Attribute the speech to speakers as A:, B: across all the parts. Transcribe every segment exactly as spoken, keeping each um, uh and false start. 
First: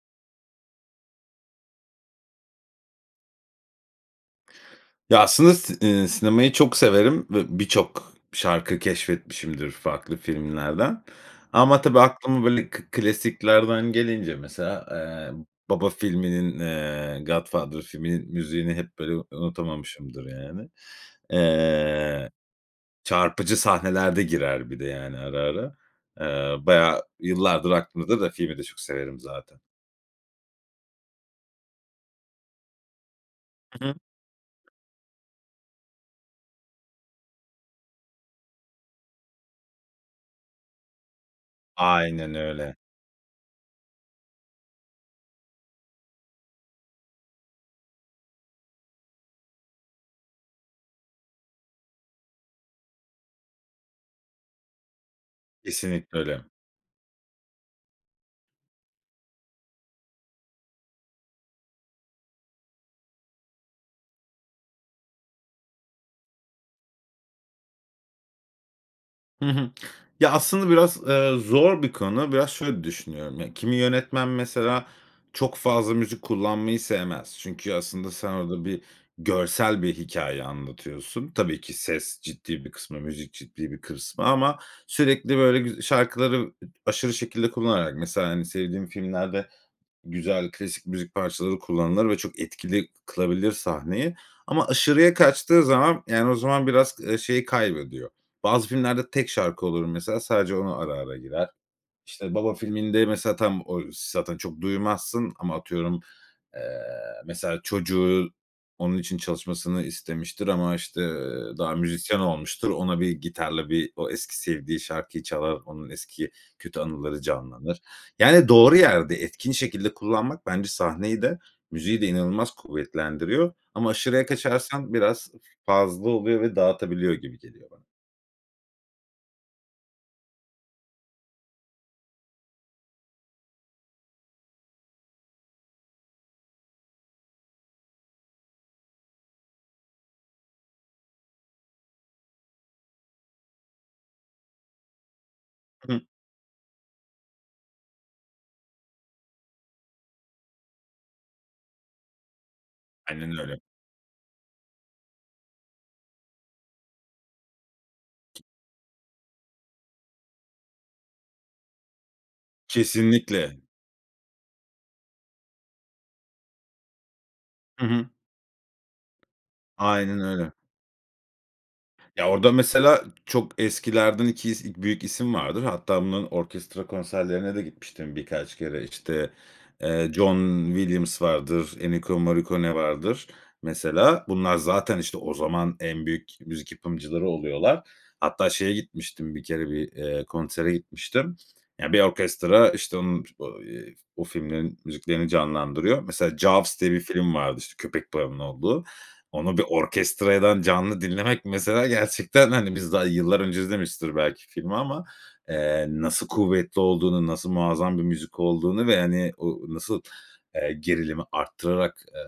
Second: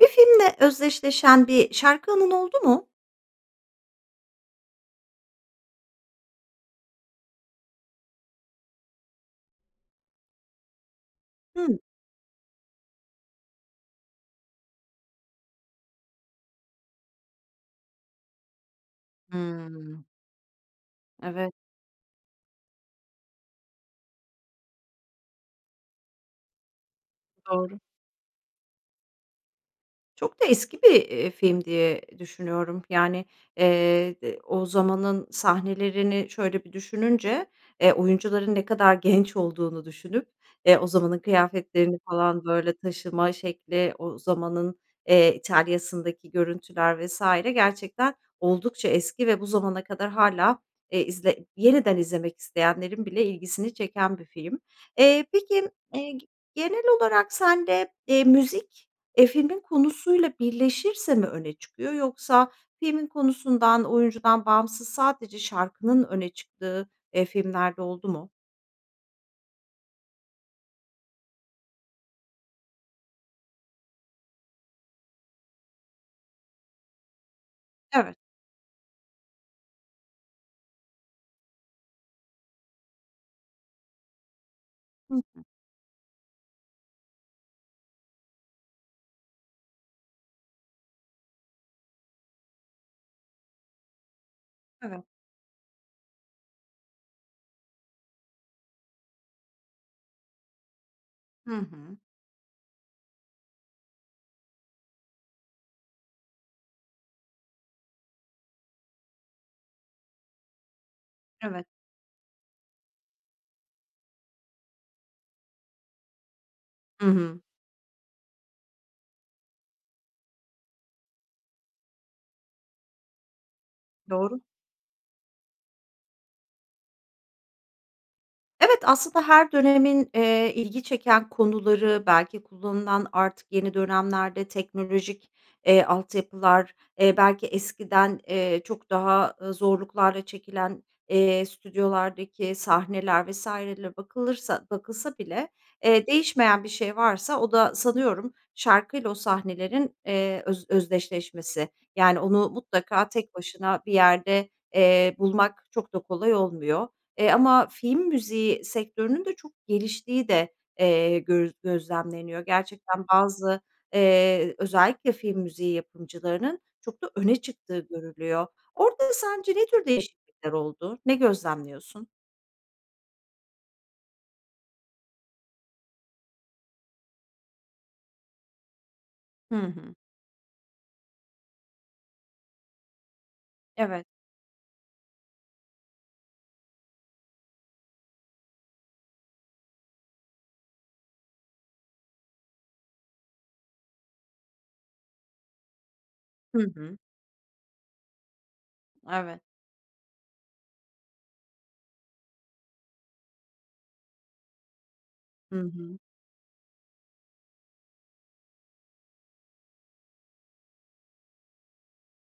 A: Bir filmle özdeşleşen bir şarkı anın oldu mu?
B: Ya, aslında si eee, sinemayı çok severim ve birçok şarkı keşfetmişimdir farklı filmlerden
A: Hıı.
B: ama tabii aklıma böyle k klasiklerden gelince mesela, eee, "Baba" filminin, eee, "Godfather" filminin müziğini hep böyle u
A: Hıı.
B: unutamamışımdır, yani.
A: Evet.
B: Eee, çarpıcı sahnelerde girer bir de yani ara, ara. Eee, bayağı, yıllardır
A: Doğru.
B: aklımda da filmi de çok severim zaten.
A: Çok da eski bir, eee, film diye düşünüyorum yani,
B: Hı hı.
A: eee, d o zamanın sahnelerini şöyle bir düşününce, eee, oyuncuların ne kadar genç olduğunu düşünüp, eee, o zamanın kıyafetlerini
B: Aynen
A: falan,
B: öyle.
A: böyle, taşıma şekli, o zamanın, eee, İtalya'sındaki görüntüler vs. Gerçekten oldukça eski ve bu zamana kadar hâlâ, eee, izle yeniden izlemek isteyenlerin bile ilgisini çeken bir film. Eee, peki, eee,
B: Kesinlikle
A: g
B: öyle.
A: genel olarak sen de, eee, müzik, eee, filmin konusuyla birleşirse mi öne çıkıyor, yoksa filmin konusundan, oyuncudan bağımsız sadece şarkının öne çıktığı, eee, filmler de oldu mu?
B: Hı hı. Ya, aslında biraz, ııı, zor bir konu. Biraz şöyle düşünüyorum. Ya, kimi yönetmen mesela çok fazla müzik kullanmayı sevmez. Çünkü aslında
A: Evet.
B: sen orada bir görsel bir hikâye anlatıyorsun. Tabii ki, ses ciddi bir kısmı, müzik ciddi bir kısmı ama
A: Hı
B: sürekli
A: hı.
B: böyle güz şarkıları, ııı, aşırı şekilde kullanarak, mesela, hani, sevdiğim filmlerde güzel, klasik müzik parçaları kullanılır ve çok etkili kılabilir sahneyi. Ama
A: Evet.
B: aşırıya kaçtığı zaman, yani, o zaman biraz, ııı, şeyi kaybediyor. Bazı filmlerde tek şarkı olur mesela sadece ona ara, ara girer.
A: Hı hı.
B: İşte, "Baba" filminde mesela tam o zaten çok duymazsın ama atıyorum, eee, mesela çocuğu onun için çalışmasını istemiştir ama, işte, eee,
A: Evet.
B: daha müzisyen olmuştur. Ona bir gitarla bir o eski sevdiği şarkıyı çalar. Onun eski kötü
A: Hı
B: anıları
A: hı.
B: canlanır. Yani, doğru yerde, etkin şekilde kullanmak bence sahneyi de, müziği de inanılmaz kuvvetlendiriyor ama aşırıya
A: Doğru.
B: kaçarsan biraz f-fazla oluyor ve dağıtabiliyor gibi geliyor bana.
A: Evet, aslında her dönemin, ııı, ilgi çeken konuları, belki kullanılan artık yeni dönemlerde teknolojik, eee, altyapılar, eee, belki eskiden, eee, çok daha, ııı, zorluklarla çekilen, eee, stüdyolardaki sahneler vs. ler bakılırsa bakılsa bile,
B: Hı hı.
A: eee, değişmeyen bir şey varsa o da sanıyorum şarkıyla o sahnelerin, eee, öz özdeşleşmesi. Yani, onu mutlaka tek
B: Aynen öyle.
A: başına bir yerde, eee, bulmak çok da kolay olmuyor, eee, ama film müziği sektörünün de çok geliştiği de, eee, göz gözlemleniyor. Gerçekten
B: Kesinlikle.
A: bazı, eee, özellikle film müziği yapımcılarının çok da öne çıktığı
B: Hı hı.
A: görülüyor. Orada sence ne tür
B: Aynen öyle.
A: değişiklikler oldu? Ne gözlemliyorsun?
B: Ya, orada mesela çok eskilerden iki is büyük isim vardır. Hatta bunun orkestra konserlerine de gitmiştim birkaç kere. İşte,
A: Hı hı.
B: ııı, John Williams vardır, Ennio Morricone vardır
A: Evet.
B: mesela. Bunlar zaten, işte, o zaman en büyük müzik yapımcıları oluyorlar. Hatta şeye gitmiştim bir kere, bir, eee, konsere gitmiştim. Ya, bir orkestra, işte, onun o, ııı, o filmlerin müziklerini canlandırıyor. Mesela
A: Hı
B: "Jaws" diye
A: hı.
B: bir film vardı. İşte, köpek balığının olduğu.
A: Evet.
B: Onu bir orkestrayadan canlı dinlemek mesela gerçekten, hani, biz daha yıllar önce izlemişizdir belki filmi ama,
A: Hı
B: eee,
A: hı.
B: nasıl kuvvetli olduğunu, nasıl muazzam bir müzik olduğunu ve, hani, o nasıl, eee, gerilimi arttırarak, eee,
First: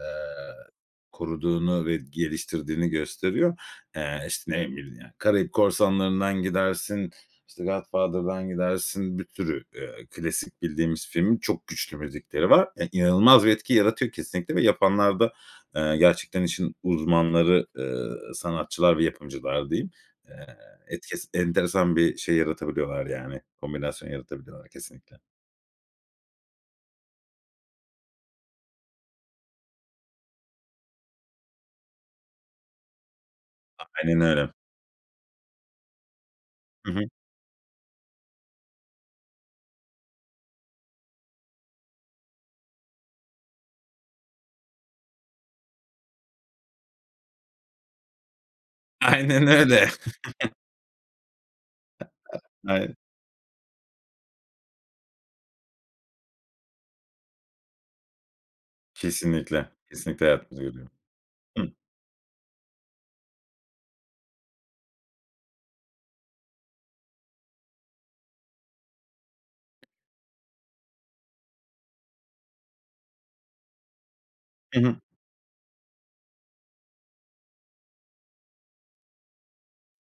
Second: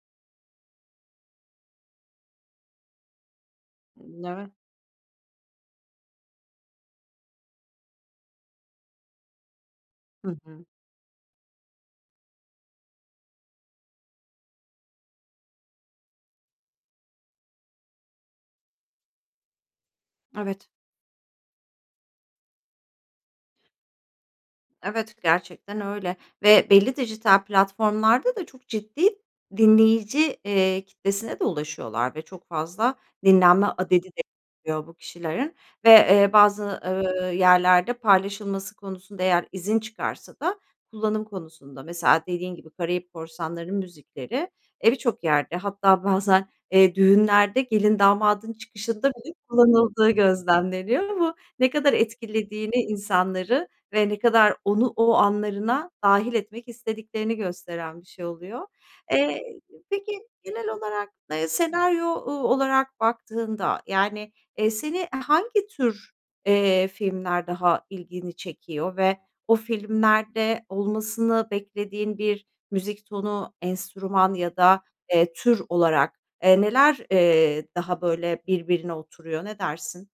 B: koruduğunu ve geliştirdiğini gösteriyor. Eee, işte,
A: [unintelligible]
B: ne bileyim ya, "Karayip Korsanları'ndan" gidersin, işte, "The Godfather'dan" gidersin, bir sürü, eee,
A: Hı
B: klasik
A: hı.
B: bildiğimiz filmin çok güçlü müzikleri var. E, inanılmaz bir etki yaratıyor kesinlikle ve yapanlar da, ııı, gerçekten işin uzmanları, ııı, sanatçılar ve yapımcılar diyeyim. Eee,
A: Evet.
B: etkes enteresan bir şey yaratabiliyorlar yani kombinasyon yaratabiliyorlar
A: Evet,
B: kesinlikle.
A: gerçekten öyle ve belli dijital platformlarda da çok ciddi dinleyici, eee, kitlesine de ulaşıyorlar ve çok fazla dinlenme adedi
B: Aynen
A: de
B: öyle.
A: oluyor bu kişilerin ve, ııı, bazı,
B: Hı hı.
A: ııı, yerlerde paylaşılması konusunda, eğer izin çıkarsa da kullanım konusunda mesela dediğin gibi Karayip Korsanları'nın müzikleri, eee, bir çok yerde hatta bazen, eee, düğünlerde gelin, damadın çıkışında bile
B: Aynen öyle.
A: kullanıldığı gözlemleniyor ama ne kadar etkilediğini
B: Aynen.
A: insanları ve ne kadar onu o anlarına dâhil etmek istediklerini gösteren bir şey oluyor. Eee,
B: Kesinlikle,
A: peki,
B: kesinlikle hayatımıza
A: genel
B: giriyor.
A: olarak, ııı,
B: Hıı.
A: senaryo, ooo, olarak baktığında, yani, eee, seni, eee, hangi tür, eee, filmler daha ilgini çekiyor ve o filmlerde olmasını beklediğin bir müzik tonu, enstrüman ya
B: Hı
A: da,
B: hı.
A: eee, tür olarak, eee, neler, eee, daha böyle birbirine oturuyor, ne dersin?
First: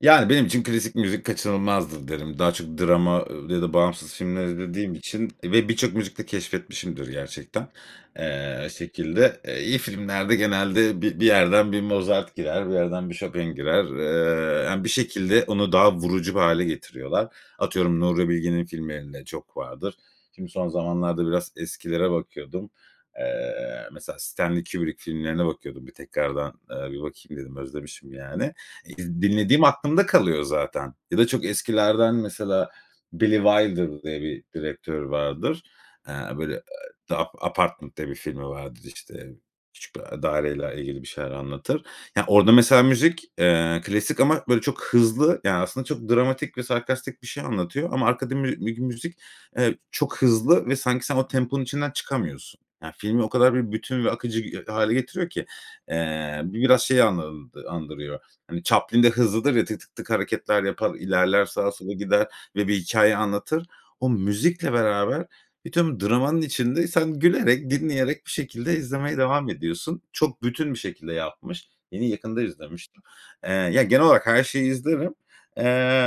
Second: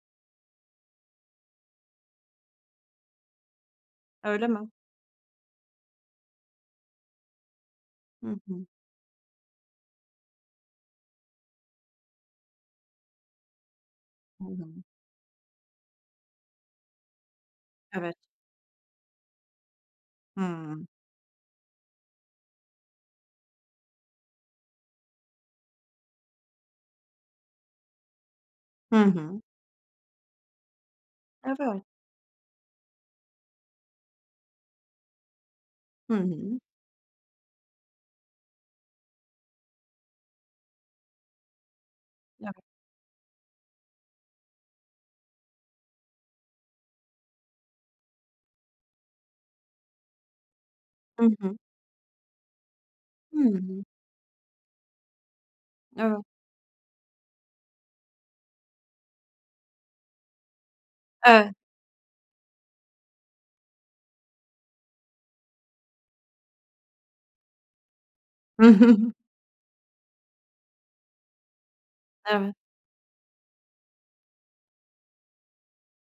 B: Yani, benim için klasik müzik kaçınılmazdır, derim. Daha çok drama ya da bağımsız filmler
A: Öyle mi?
B: izlediğim için, eee, ve birçok müzik de keşfetmişimdir gerçekten.
A: Hı hı.
B: Eee, şekilde, iyi filmlerde genelde bir bir yerden bir Mozart girer, bir yerden bir Chopin girer. Eee,
A: [unintelligible]
B: yani, bir şekilde onu daha vurucu bir hâle getiriyorlar. Atıyorum,
A: Evet.
B: Nuri Bilge'nin filmlerinde çok vardır. Şimdi, son
A: Hıı.
B: zamanlarda biraz eskilere bakıyordum. Eee, mesela Stanley Kubrick filmlerine bakıyordum. Bir tekrardan, eee, bir bakayım dedim. Özlemişim, yani. Eee,
A: Hı hı.
B: dinlediğim aklımda kalıyor zaten. Ya da çok
A: Evet.
B: eskilerden mesela Billy Wilder diye bir direktör vardır. Eee,
A: Hı
B: böyle,
A: hı.
B: eee, "The Ap Apartment" diye bir filmi vardır, işte. Küçük bir, eee, daireyle ilgili bir şeyler anlatır. Ya, orada
A: Yani.
B: mesela müzik, eee, klasik ama, böyle, çok hızlı. Yani, aslında çok dramatik ve sarkastik bir şey anlatıyor ama arkada mü bir müzik, eee, çok hızlı ve, sanki, sen
A: Hı
B: o
A: hı.
B: temponun içinden çıkamıyorsun. Yani, filmi o
A: Hı
B: kadar bir
A: hı.
B: bütün ve akıcı h hâle getiriyor ki,
A: Evet.
B: eee, bu biraz şey anl andırıyor. Hani, Chaplin de hızlıdır ya, tık tık tık hareketler yapar, ilerler,
A: Evet.
B: sağa, sola gider ve bir hikâye anlatır. O müzikle beraber bütün dramanın içinde, sen gülerek, dinleyerek bir şekilde izlemeye devam ediyorsun. Çok bütün bir şekilde yapmış. Yine, yakında
A: Evet.
B: izlemiştim. Eee, ya, genel olarak her şeyi izlerim, eee,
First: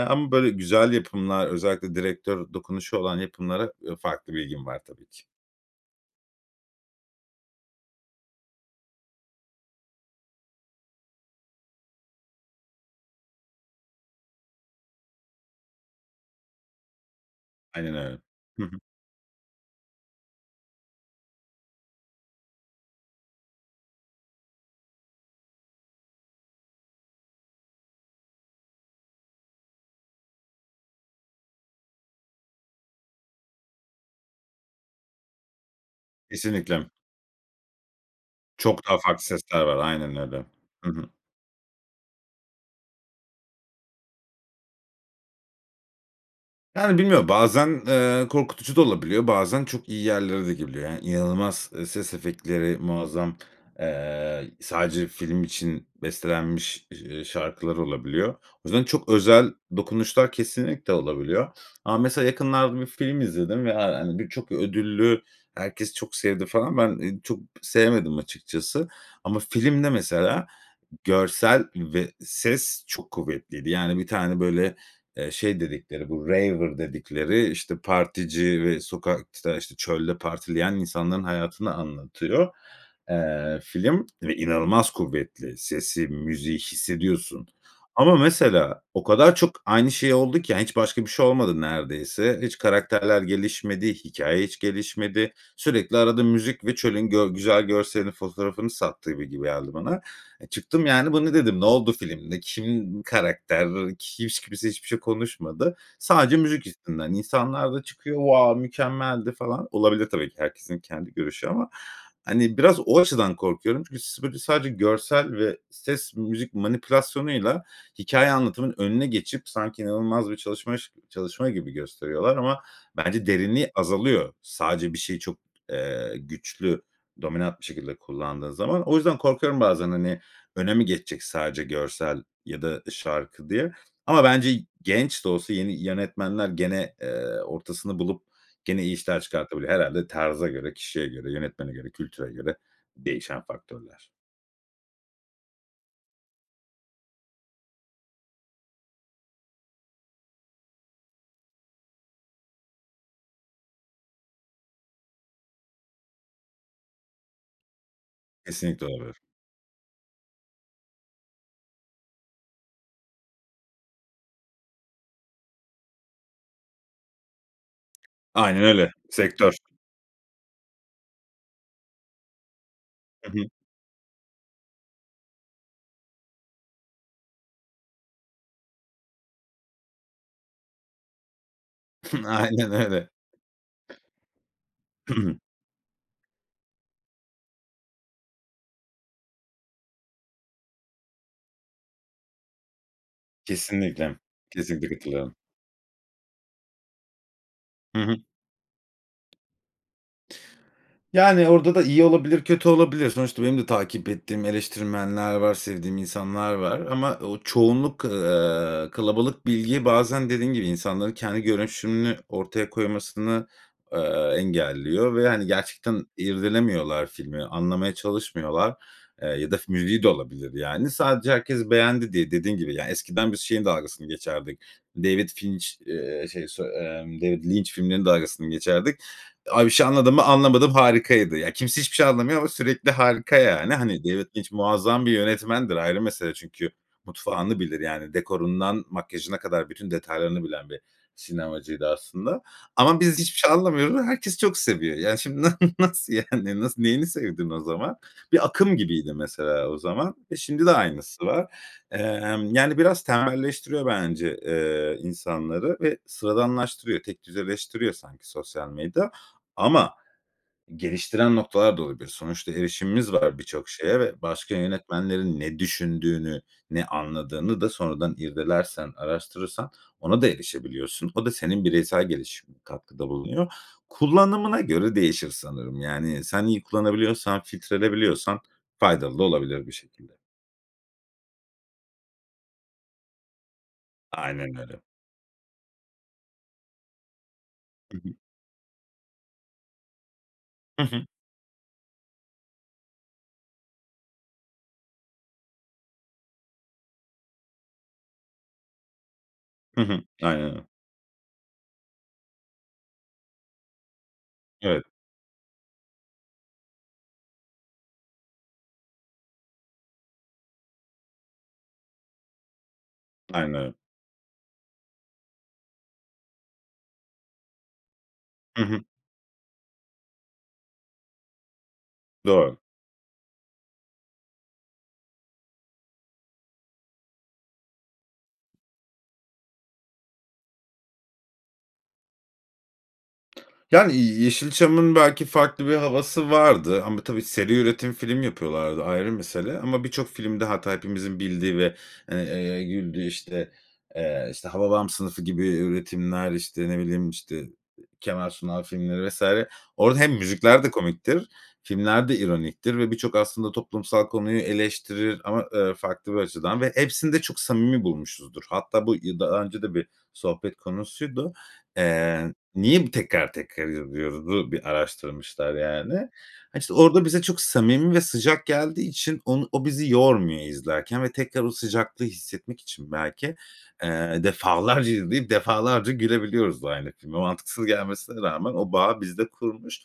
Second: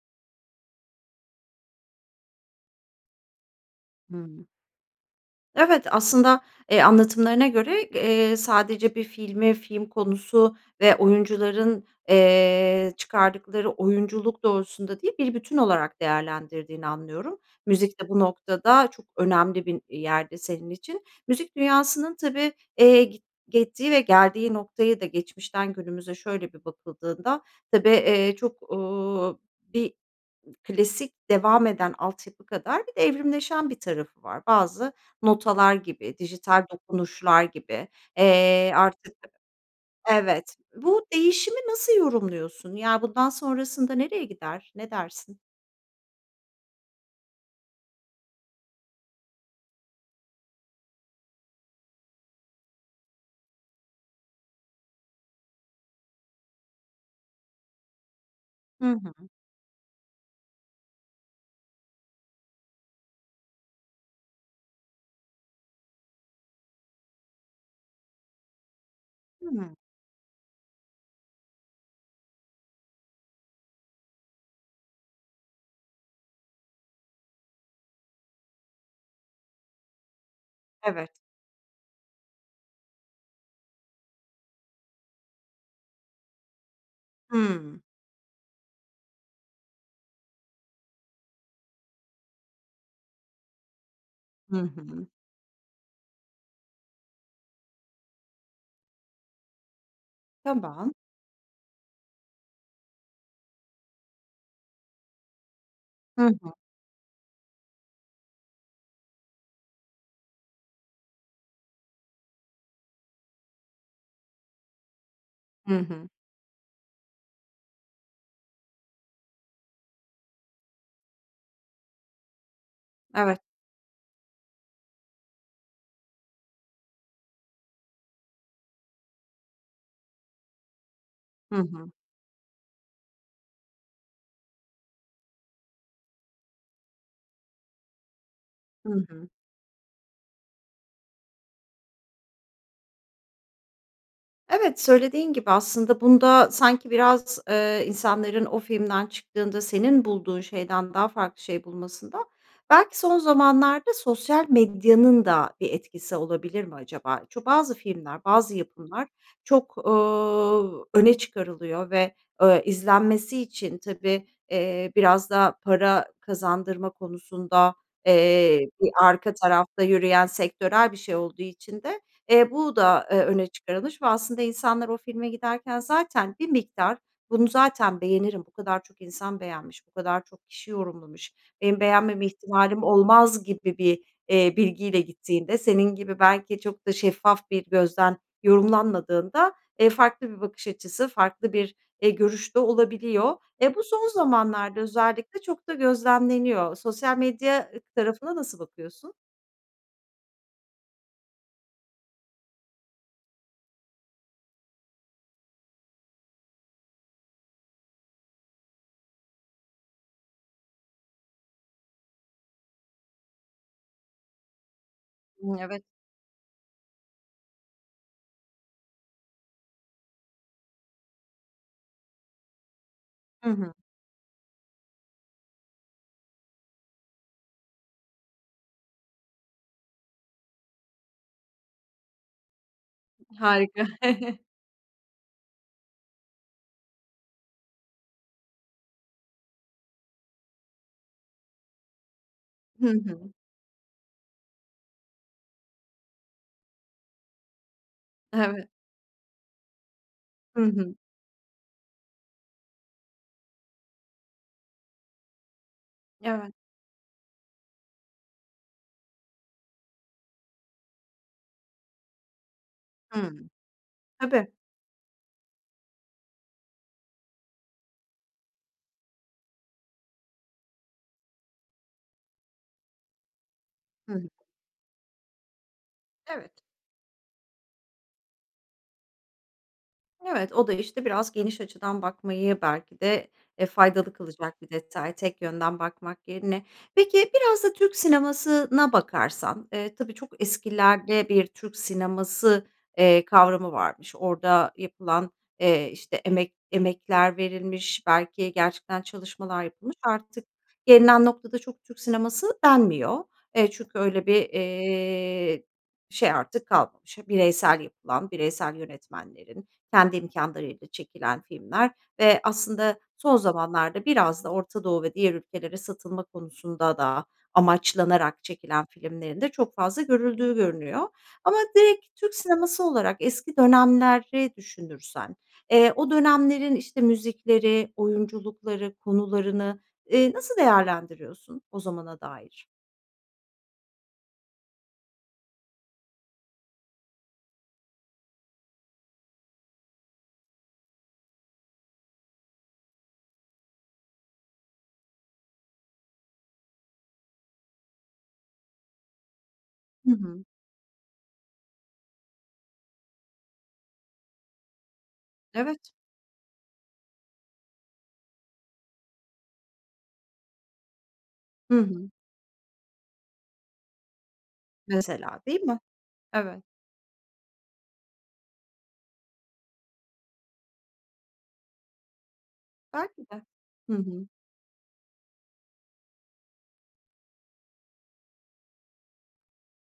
B: ama böyle güzel yapımlar, özellikle direktör dokunuşu olan yapımlara, eee, farklı bir
A: Hı.
B: ilgim var, tabii ki.
A: Evet. Aslında, eee, anlatımlarına göre, eee, sadece bir filmi, film konusu ve oyuncuların, eee, çıkardıkları oyunculuk doğrultusunda değil, bir bütün olarak değerlendirdiğini anlıyorum.
B: Aynen
A: Müzik de
B: öyle.
A: bu
B: Hı hı.
A: noktada çok önemli bir yerde senin için. Müzik dünyasının tabii, eee, gi gittiği ve geldiği noktaya da geçmişten günümüze şöyle bir bakıldığında tabii, eee, çok, ooo, bir klasik devam eden altyapı kadar bir de evrimleşen bir tarafı var. Bazı notalar gibi, dijital
B: Kesinlikle.
A: dokunuşlar gibi. Eee,
B: Çok daha
A: artık
B: farklı sesler var, aynen öyle.
A: Evet.
B: Hı
A: Bu
B: hı.
A: değişimi nasıl yorumluyorsun? Yani, bundan sonrasında nereye gider, ne dersin?
B: Yani, bilmiyorum, bazen, eee, korkutucu da olabiliyor, bazen çok iyi yerlere de gelebiliyor. Yani, inanılmaz, eee, ses efektleri muazzam. Eee, sadece film için bestelenmiş, eee, şarkılar olabiliyor. O yüzden
A: Hı
B: çok
A: hı.
B: özel dokunuşlar kesinlikle olabiliyor ama mesela yakınlarda bir film izledim ve, ya, hani, birçok ödüllü, herkes çok sevdi, falan. Ben, eee, çok sevmedim açıkçası. Ama
A: Hıı.
B: filmde mesela görsel ve ses çok kuvvetliydi. Yani, bir tane, böyle, eee, şey dedikleri, bu raver dedikleri, işte, partici ve sokakta, işte, çölde partileyen
A: Evet.
B: insanların hayatını anlatıyor. Eee, film ve inanılmaz kuvvetli sesi, müziği hissediyorsun
A: Hıı.
B: ama mesela o kadar çok aynı şey oldu ki, yani, hiç başka bir şey olmadı neredeyse. Hiç karakterler gelişmedi, hikâye
A: Hı
B: hiç
A: hı.
B: gelişmedi. Sürekli, arada müzik ve çölün gö güzel görselinin fotoğrafını sattı gibi geldi bana. Çıktım,
A: Tamam.
B: yani, "Bu ne?" dedim. Ne oldu filmde? Kim karakter? Kims hiç kimse hiçbir şey konuşmadı.
A: Hı
B: Sadece
A: hı.
B: müzik yüzünden. İnsanlar da çıkıyor, wow, mükemmeldi falan. Olabilir, tabii ki, herkesin kendi görüşü ama. Hani, biraz o açıdan korkuyorum çünkü s böyle, sadece görsel ve
A: Hı hı.
B: ses, müzik manipülasyonuyla hikâye anlatımının önüne geçip sanki inanılmaz bir çalışmaş çalışma gibi gösteriyorlar ama bence
A: Evet.
B: derinliği azalıyor. Sadece bir şeyi çok, eee, güçlü, dominant bir şekilde kullandığın zaman. O yüzden korkuyorum bazen, hani, öne mi geçecek
A: Hı
B: sadece
A: hı.
B: görsel ya da şarkı diye. Ama bence genç de olsa, yeni yönetmenler gene, eee, ortasını bulup gene
A: Hı
B: iyi işler
A: hı.
B: çıkartabilir. Herhâlde tarza göre, kişiye göre, yönetmene göre, kültüre göre değişen faktörler.
A: Evet, söylediğin gibi aslında bunda sanki biraz, eee, insanların o filmden çıktığında senin bulduğun şeyden daha farklı şey bulmasında belki son zamanlarda sosyal medyanın da bir etkisi olabilir mi acaba? Çü bazı filmler, bazı
B: Kesinlikle
A: yapımlar
B: olabilir.
A: çok, ooo, öne çıkarılıyor ve, ö izlenmesi için tabii, eee, biraz da para kazandırma konusunda,
B: Aynen
A: eee, bir
B: öyle,
A: arka
B: sektör.
A: tarafta yürüyen sektörel bir şey olduğu için de, eee, bu da, e,
B: Hı hı.
A: öne çıkarılmış ve aslında insanlar o filme giderken zaten bir miktar, bunu zaten beğenirim, bu kadar çok insan beğenmiş, bu kadar çok kişi yorumlamış, benim beğenmeme
B: Aynen
A: ihtimalim
B: öyle.
A: olmaz gibi bir, eee, bilgiyle gittiğinde senin gibi belki çok da şeffaf bir gözden yorumlanmadığında, e, farklı bir bakış açısı, farklı bir, e, görüş de olabiliyor. E, bu son
B: Kesinlikle,
A: zamanlarda
B: kesinlikle katılıyorum.
A: özellikle çok da gözlemleniyor. Sosyal medya
B: Hı hı.
A: tarafına nasıl bakıyorsun?
B: Yani, orada da iyi olabilir, kötü olabilir. Sonuçta benim de takip ettiğim eleştirmenler var, sevdiğim insanlar var ama o çoğunluk, eee, kalabalık bilgiyi bazen dediğin gibi insanların kendi görüşünü ortaya koymasını, eee, engelliyor ve ,hani,
A: Evet.
B: gerçekten irdelemiyorlar filmi, anlamaya çalışmıyorlar, eee, ya da fi müziği de olabilir, yani. Sadece herkes beğendi diye. Dediğin gibi, yani, eskiden biz
A: Hı
B: şeyin
A: hı.
B: dalgasını geçerdik, David Finch eee, şey, sö eee, David Lynch filmlerinin dalgasını geçerdik. Abi, bir şey anlamadın mı? Anlamadım, harikaydı. Ya, kimse hiçbir şey anlamıyor ama sürekli harika yani.
A: Harika.
B: Hani, David Lynch muazzam bir yönetmendir, ayrı mesele çünkü. Mutfağını bilir, yani, dekorundan makyajına kadar bütün detaylarını bilen bir sinemacıydı aslında.
A: Hı
B: Ama biz
A: hı.
B: hiçbir şey anlamıyoruz ama herkes çok seviyor. Yani, şimdi nasıl, nasıl yani? Nasıl, neyini sevdin o zaman? Bir
A: Evet.
B: akım gibiydi mesela o zaman. E,
A: Hı
B: şimdi de
A: hı.
B: aynısı var. Emm, yani, biraz temelleştiriyor bence, eee, insanları ve
A: Evet.
B: sıradanlaştırıyor. Tek düz eleştiriyor sanki sosyal medya ama geliştiren noktalar da olabilir. Sonuçta erişimimiz var
A: Hımm.
B: birçok şeye ve
A: Tabii.
B: başka yönetmenlerin ne düşündüğünü, ne anladığını da sonradan irdelersen, araştırırsan ona da erişebiliyorsun. O da senin bireysel gelişimine katkıda bulunuyor.
A: Hıı.
B: Kullanımına göre değişir sanırım, yani, sen
A: Evet.
B: iyi kullanabiliyorsan, filtreleyebiliyorsan faydalı da olabilir bu şekilde.
A: Evet, o da, işte, biraz geniş açıdan bakmayı belki de, e, faydalı
B: Aynen
A: kılacak bir
B: öyle.
A: detay, tek yönden bakmak yerine. Peki, biraz da Türk
B: Hı hı.
A: sinemasına bakarsan, eee, tabii çok
B: Hı hı.
A: eskilerde bir Türk sineması, eee, kavramı varmış. Orada yapılan, eee, işte, emek emekler verilmiş, belki gerçekten çalışmalar
B: Hı
A: yapılmış.
B: hı,
A: Artık
B: aynen.
A: gelinen noktada çok Türk sineması denmiyor. E, çünkü öyle bir,
B: Evet.
A: eee, şey artık kalmamış. Hep bireysel yapılan, bireysel yönetmenlerin, kendi imkânlarıyla çekilen filmler ve aslında son
B: Aynen.
A: zamanlarda biraz da Orta Doğu ve diğer ülkelere satılma konusunda da amaçlanarak
B: Hı hı.
A: çekilen filmlerin de çok fazla görüldüğü görünüyor. Ama direkt Türk
B: Doğru.
A: sineması olarak eski dönemleri düşünürsen, eee, o dönemlerin, işte, müzikleri, oyunculukları, konularını, eee, nasıl değerlendiriyorsun o zamana dair?
B: Yani, Yeşilçam'ın belki farklı bir havası vardı ama tabii seri üretim film yapıyorlardı, ayrı mesele ama birçok filmde hatta hepimizin bildiği ve, eee, güldüğü, işte, eee, işte, "Hababam Sınıfı" gibi üretimler, işte, ne bileyim, işte, Kemal Sunal filmleri vs. Orada hem
A: Hı hı.
B: müzikler de komiktir, filmler de ironiktir ve birçok aslında toplumsal konuyu eleştirir ama, eee,
A: Evet.
B: farklı bir açıdan ve hepsini de çok samimi bulmuşuzdur. Hatta bu yı daha önce de bir sohbet konusuydu.
A: Hı hı.
B: Eee, "Niye bu tekrar tekrar izliyoruz?"u bir
A: Mesela.
B: araştırmışlar,
A: Değil mi?
B: yani. Hani,
A: Evet.
B: işte, orada bize çok samimi ve sıcak geldiği için onu o bizi yormuyor izlerken ve tekrar o sıcaklığı hissetmek için
A: Belki
B: belki,
A: de. Hı
B: eee,
A: hı.
B: defalarca izleyip defalarca gülebiliyoruz da aynı filme. Mantıksız gelmesine rağmen o bağı bizde kurmuş.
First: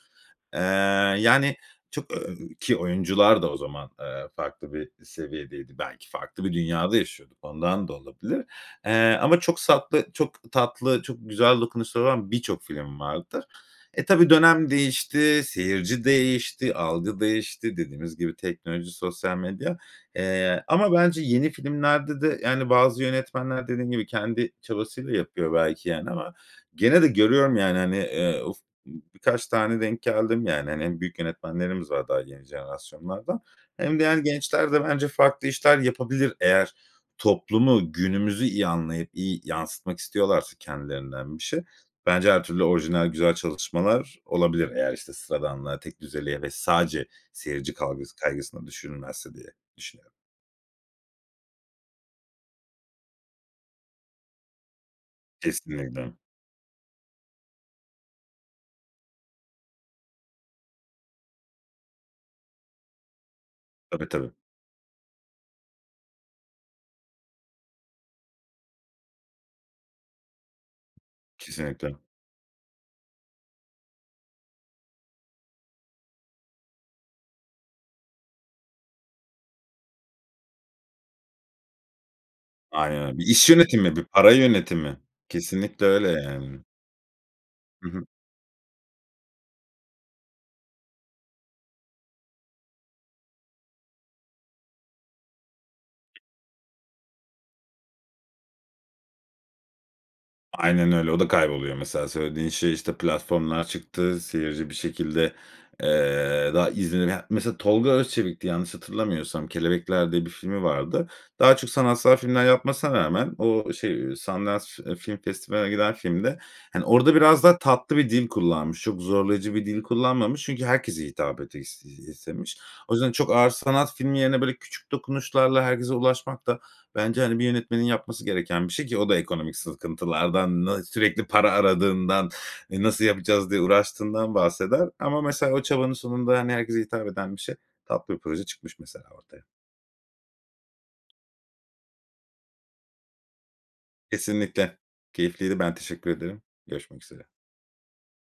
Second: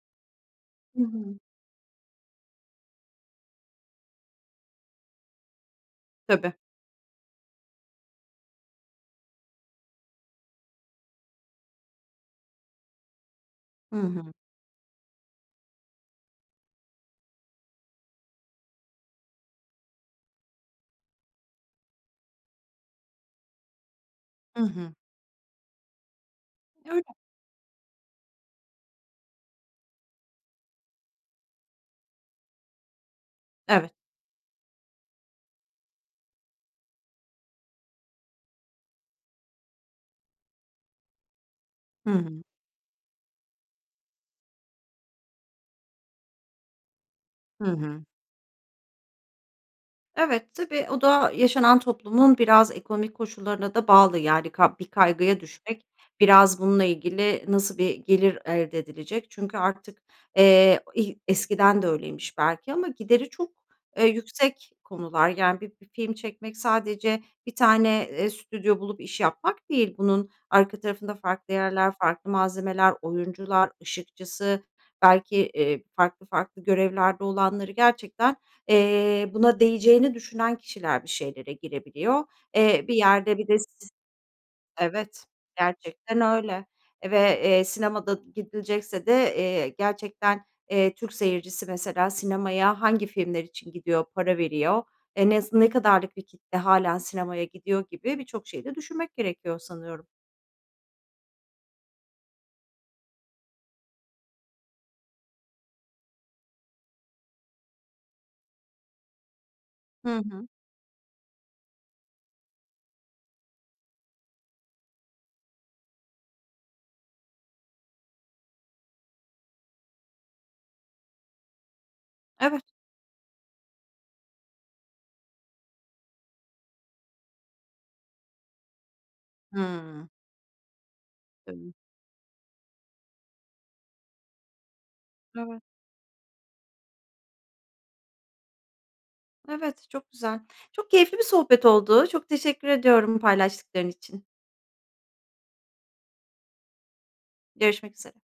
B: Eee,
A: Hı hı.
B: yani, çok, ööö, ki oyuncular da o zaman, eee, farklı bir seviyedeydi. Belki farklı
A: Tabii.
B: bir dünyada yaşıyorduk, ondan da olabilir. Eee, ama çok satlı çok tatlı, çok güzel dokunuşları olan birçok film vardır.
A: Hı
B: E, tabii
A: hı.
B: dönem değişti, seyirci değişti, algı değişti dediğimiz gibi, teknoloji, sosyal medya, eee, ama bence yeni filmlerde de, yani, bazı yönetmenler dediğim gibi, kendi
A: I hı.
B: çabasıyla yapıyor belki, yani, ama gene
A: Öyle.
B: de görüyorum, yani, hani, eee, uf, birkaç tane denk geldim, yani. Hani, hem büyük yönetmenlerimiz var daha yeni jenerasyonlardan
A: Evet.
B: hem diğer gençler de bence farklı işler yapabilir eğer toplumu, günümüzü iyi anlayıp iyi yansıtmak istiyorlarsa kendilerinden bir şey.
A: Hı
B: Bence her
A: hı.
B: türlü orijinal, güzel çalışmalar olabilir. Eğer, işte, sıradanlığa, tekdüzeliğe ve sadece
A: Hı
B: seyirci
A: hı.
B: kalgıs kaygısında düşünülmezse diye düşünüyorum.
A: Evet, tabii o da yaşanan toplumun biraz ekonomik koşullarına da bağlı, yani, kab bir kaygıya düşmek,
B: Kesinlikle.
A: biraz bununla ilgili nasıl bir gelir elde edilecek? Çünkü artık, eee, ih eskiden de öyleymiş belki ama gideri çok, eee,
B: Tabii, tabii.
A: yüksek konular. Yani, bi bir film çekmek sadece bir tane, eee, stüdyo bulup iş yapmak değil, bunun arka tarafında farklı yerler,
B: Kesinlikle.
A: farklı malzemeler, oyuncular, ışıkçısı, belki, eee, farklı farklı görevlerde olanları gerçekten, eee, buna değeceğini düşünen kişiler bir şeylere girebiliyor. Eee, bir
B: Aynen, bir
A: yerde bir
B: iş
A: de siz
B: yönetimi, bir para yönetimi.
A: Evet,
B: Kesinlikle öyle,
A: gerçekten
B: yani.
A: öyle ve, eee,
B: Hı hı.
A: sinemada gidilecekse de, eee, gerçekten, eee, Türk seyircisi mesela sinemaya hangi filmler için gidiyor, para veriyor? Eee, nes ne kadarlık bir kitle hâlâ sinemaya gidiyor gibi birçok şeyi de düşünmek gerekiyor sanıyorum.
B: Aynen öyle, o da kayboluyor mesela. Söylediğin şey, işte, platformlar çıktı, seyirci bir şekilde, eee, daha izlenen Mesela Tolga Özçelik'ti yanlış hatırlamıyorsam, "Kelebekler"
A: Hı
B: diye bir
A: hı.
B: filmi vardı. Daha çok sanatsal filmler yapmasına rağmen o şey Sundance, eee, Film Festivali'ne giden filmde, hani, orada biraz daha tatlı bir dil kullanmış. Çok zorlayıcı bir dil kullanmamış çünkü herkese hitap etis iii, istemiş.
A: Evet.
B: O yüzden çok ağır sanat filmi yerine, böyle, küçük dokunuşlarla herkese ulaşmak da bence, hani, bir yönetmenin yapması gereken bir şey ki o da ekonomik
A: Hımm.
B: sıkıntılardan, na sürekli para
A: Tabii.
B: aradığından, "E, nasıl yapacağız?" diye uğraştığından bahseder. Ama mesela
A: Evet.
B: o çabanın sonunda, hani, herkese hitap eden bir şey, tatlı bir proje çıkmış mesela ortaya.
A: Evet, çok güzel. Çok keyifli bir sohbet oldu, çok teşekkür ediyorum bu paylaştıkların için.
B: Kesinlikle. Keyifliydi. Ben teşekkür ederim. Görüşmek üzere.
A: Görüşmek üzere.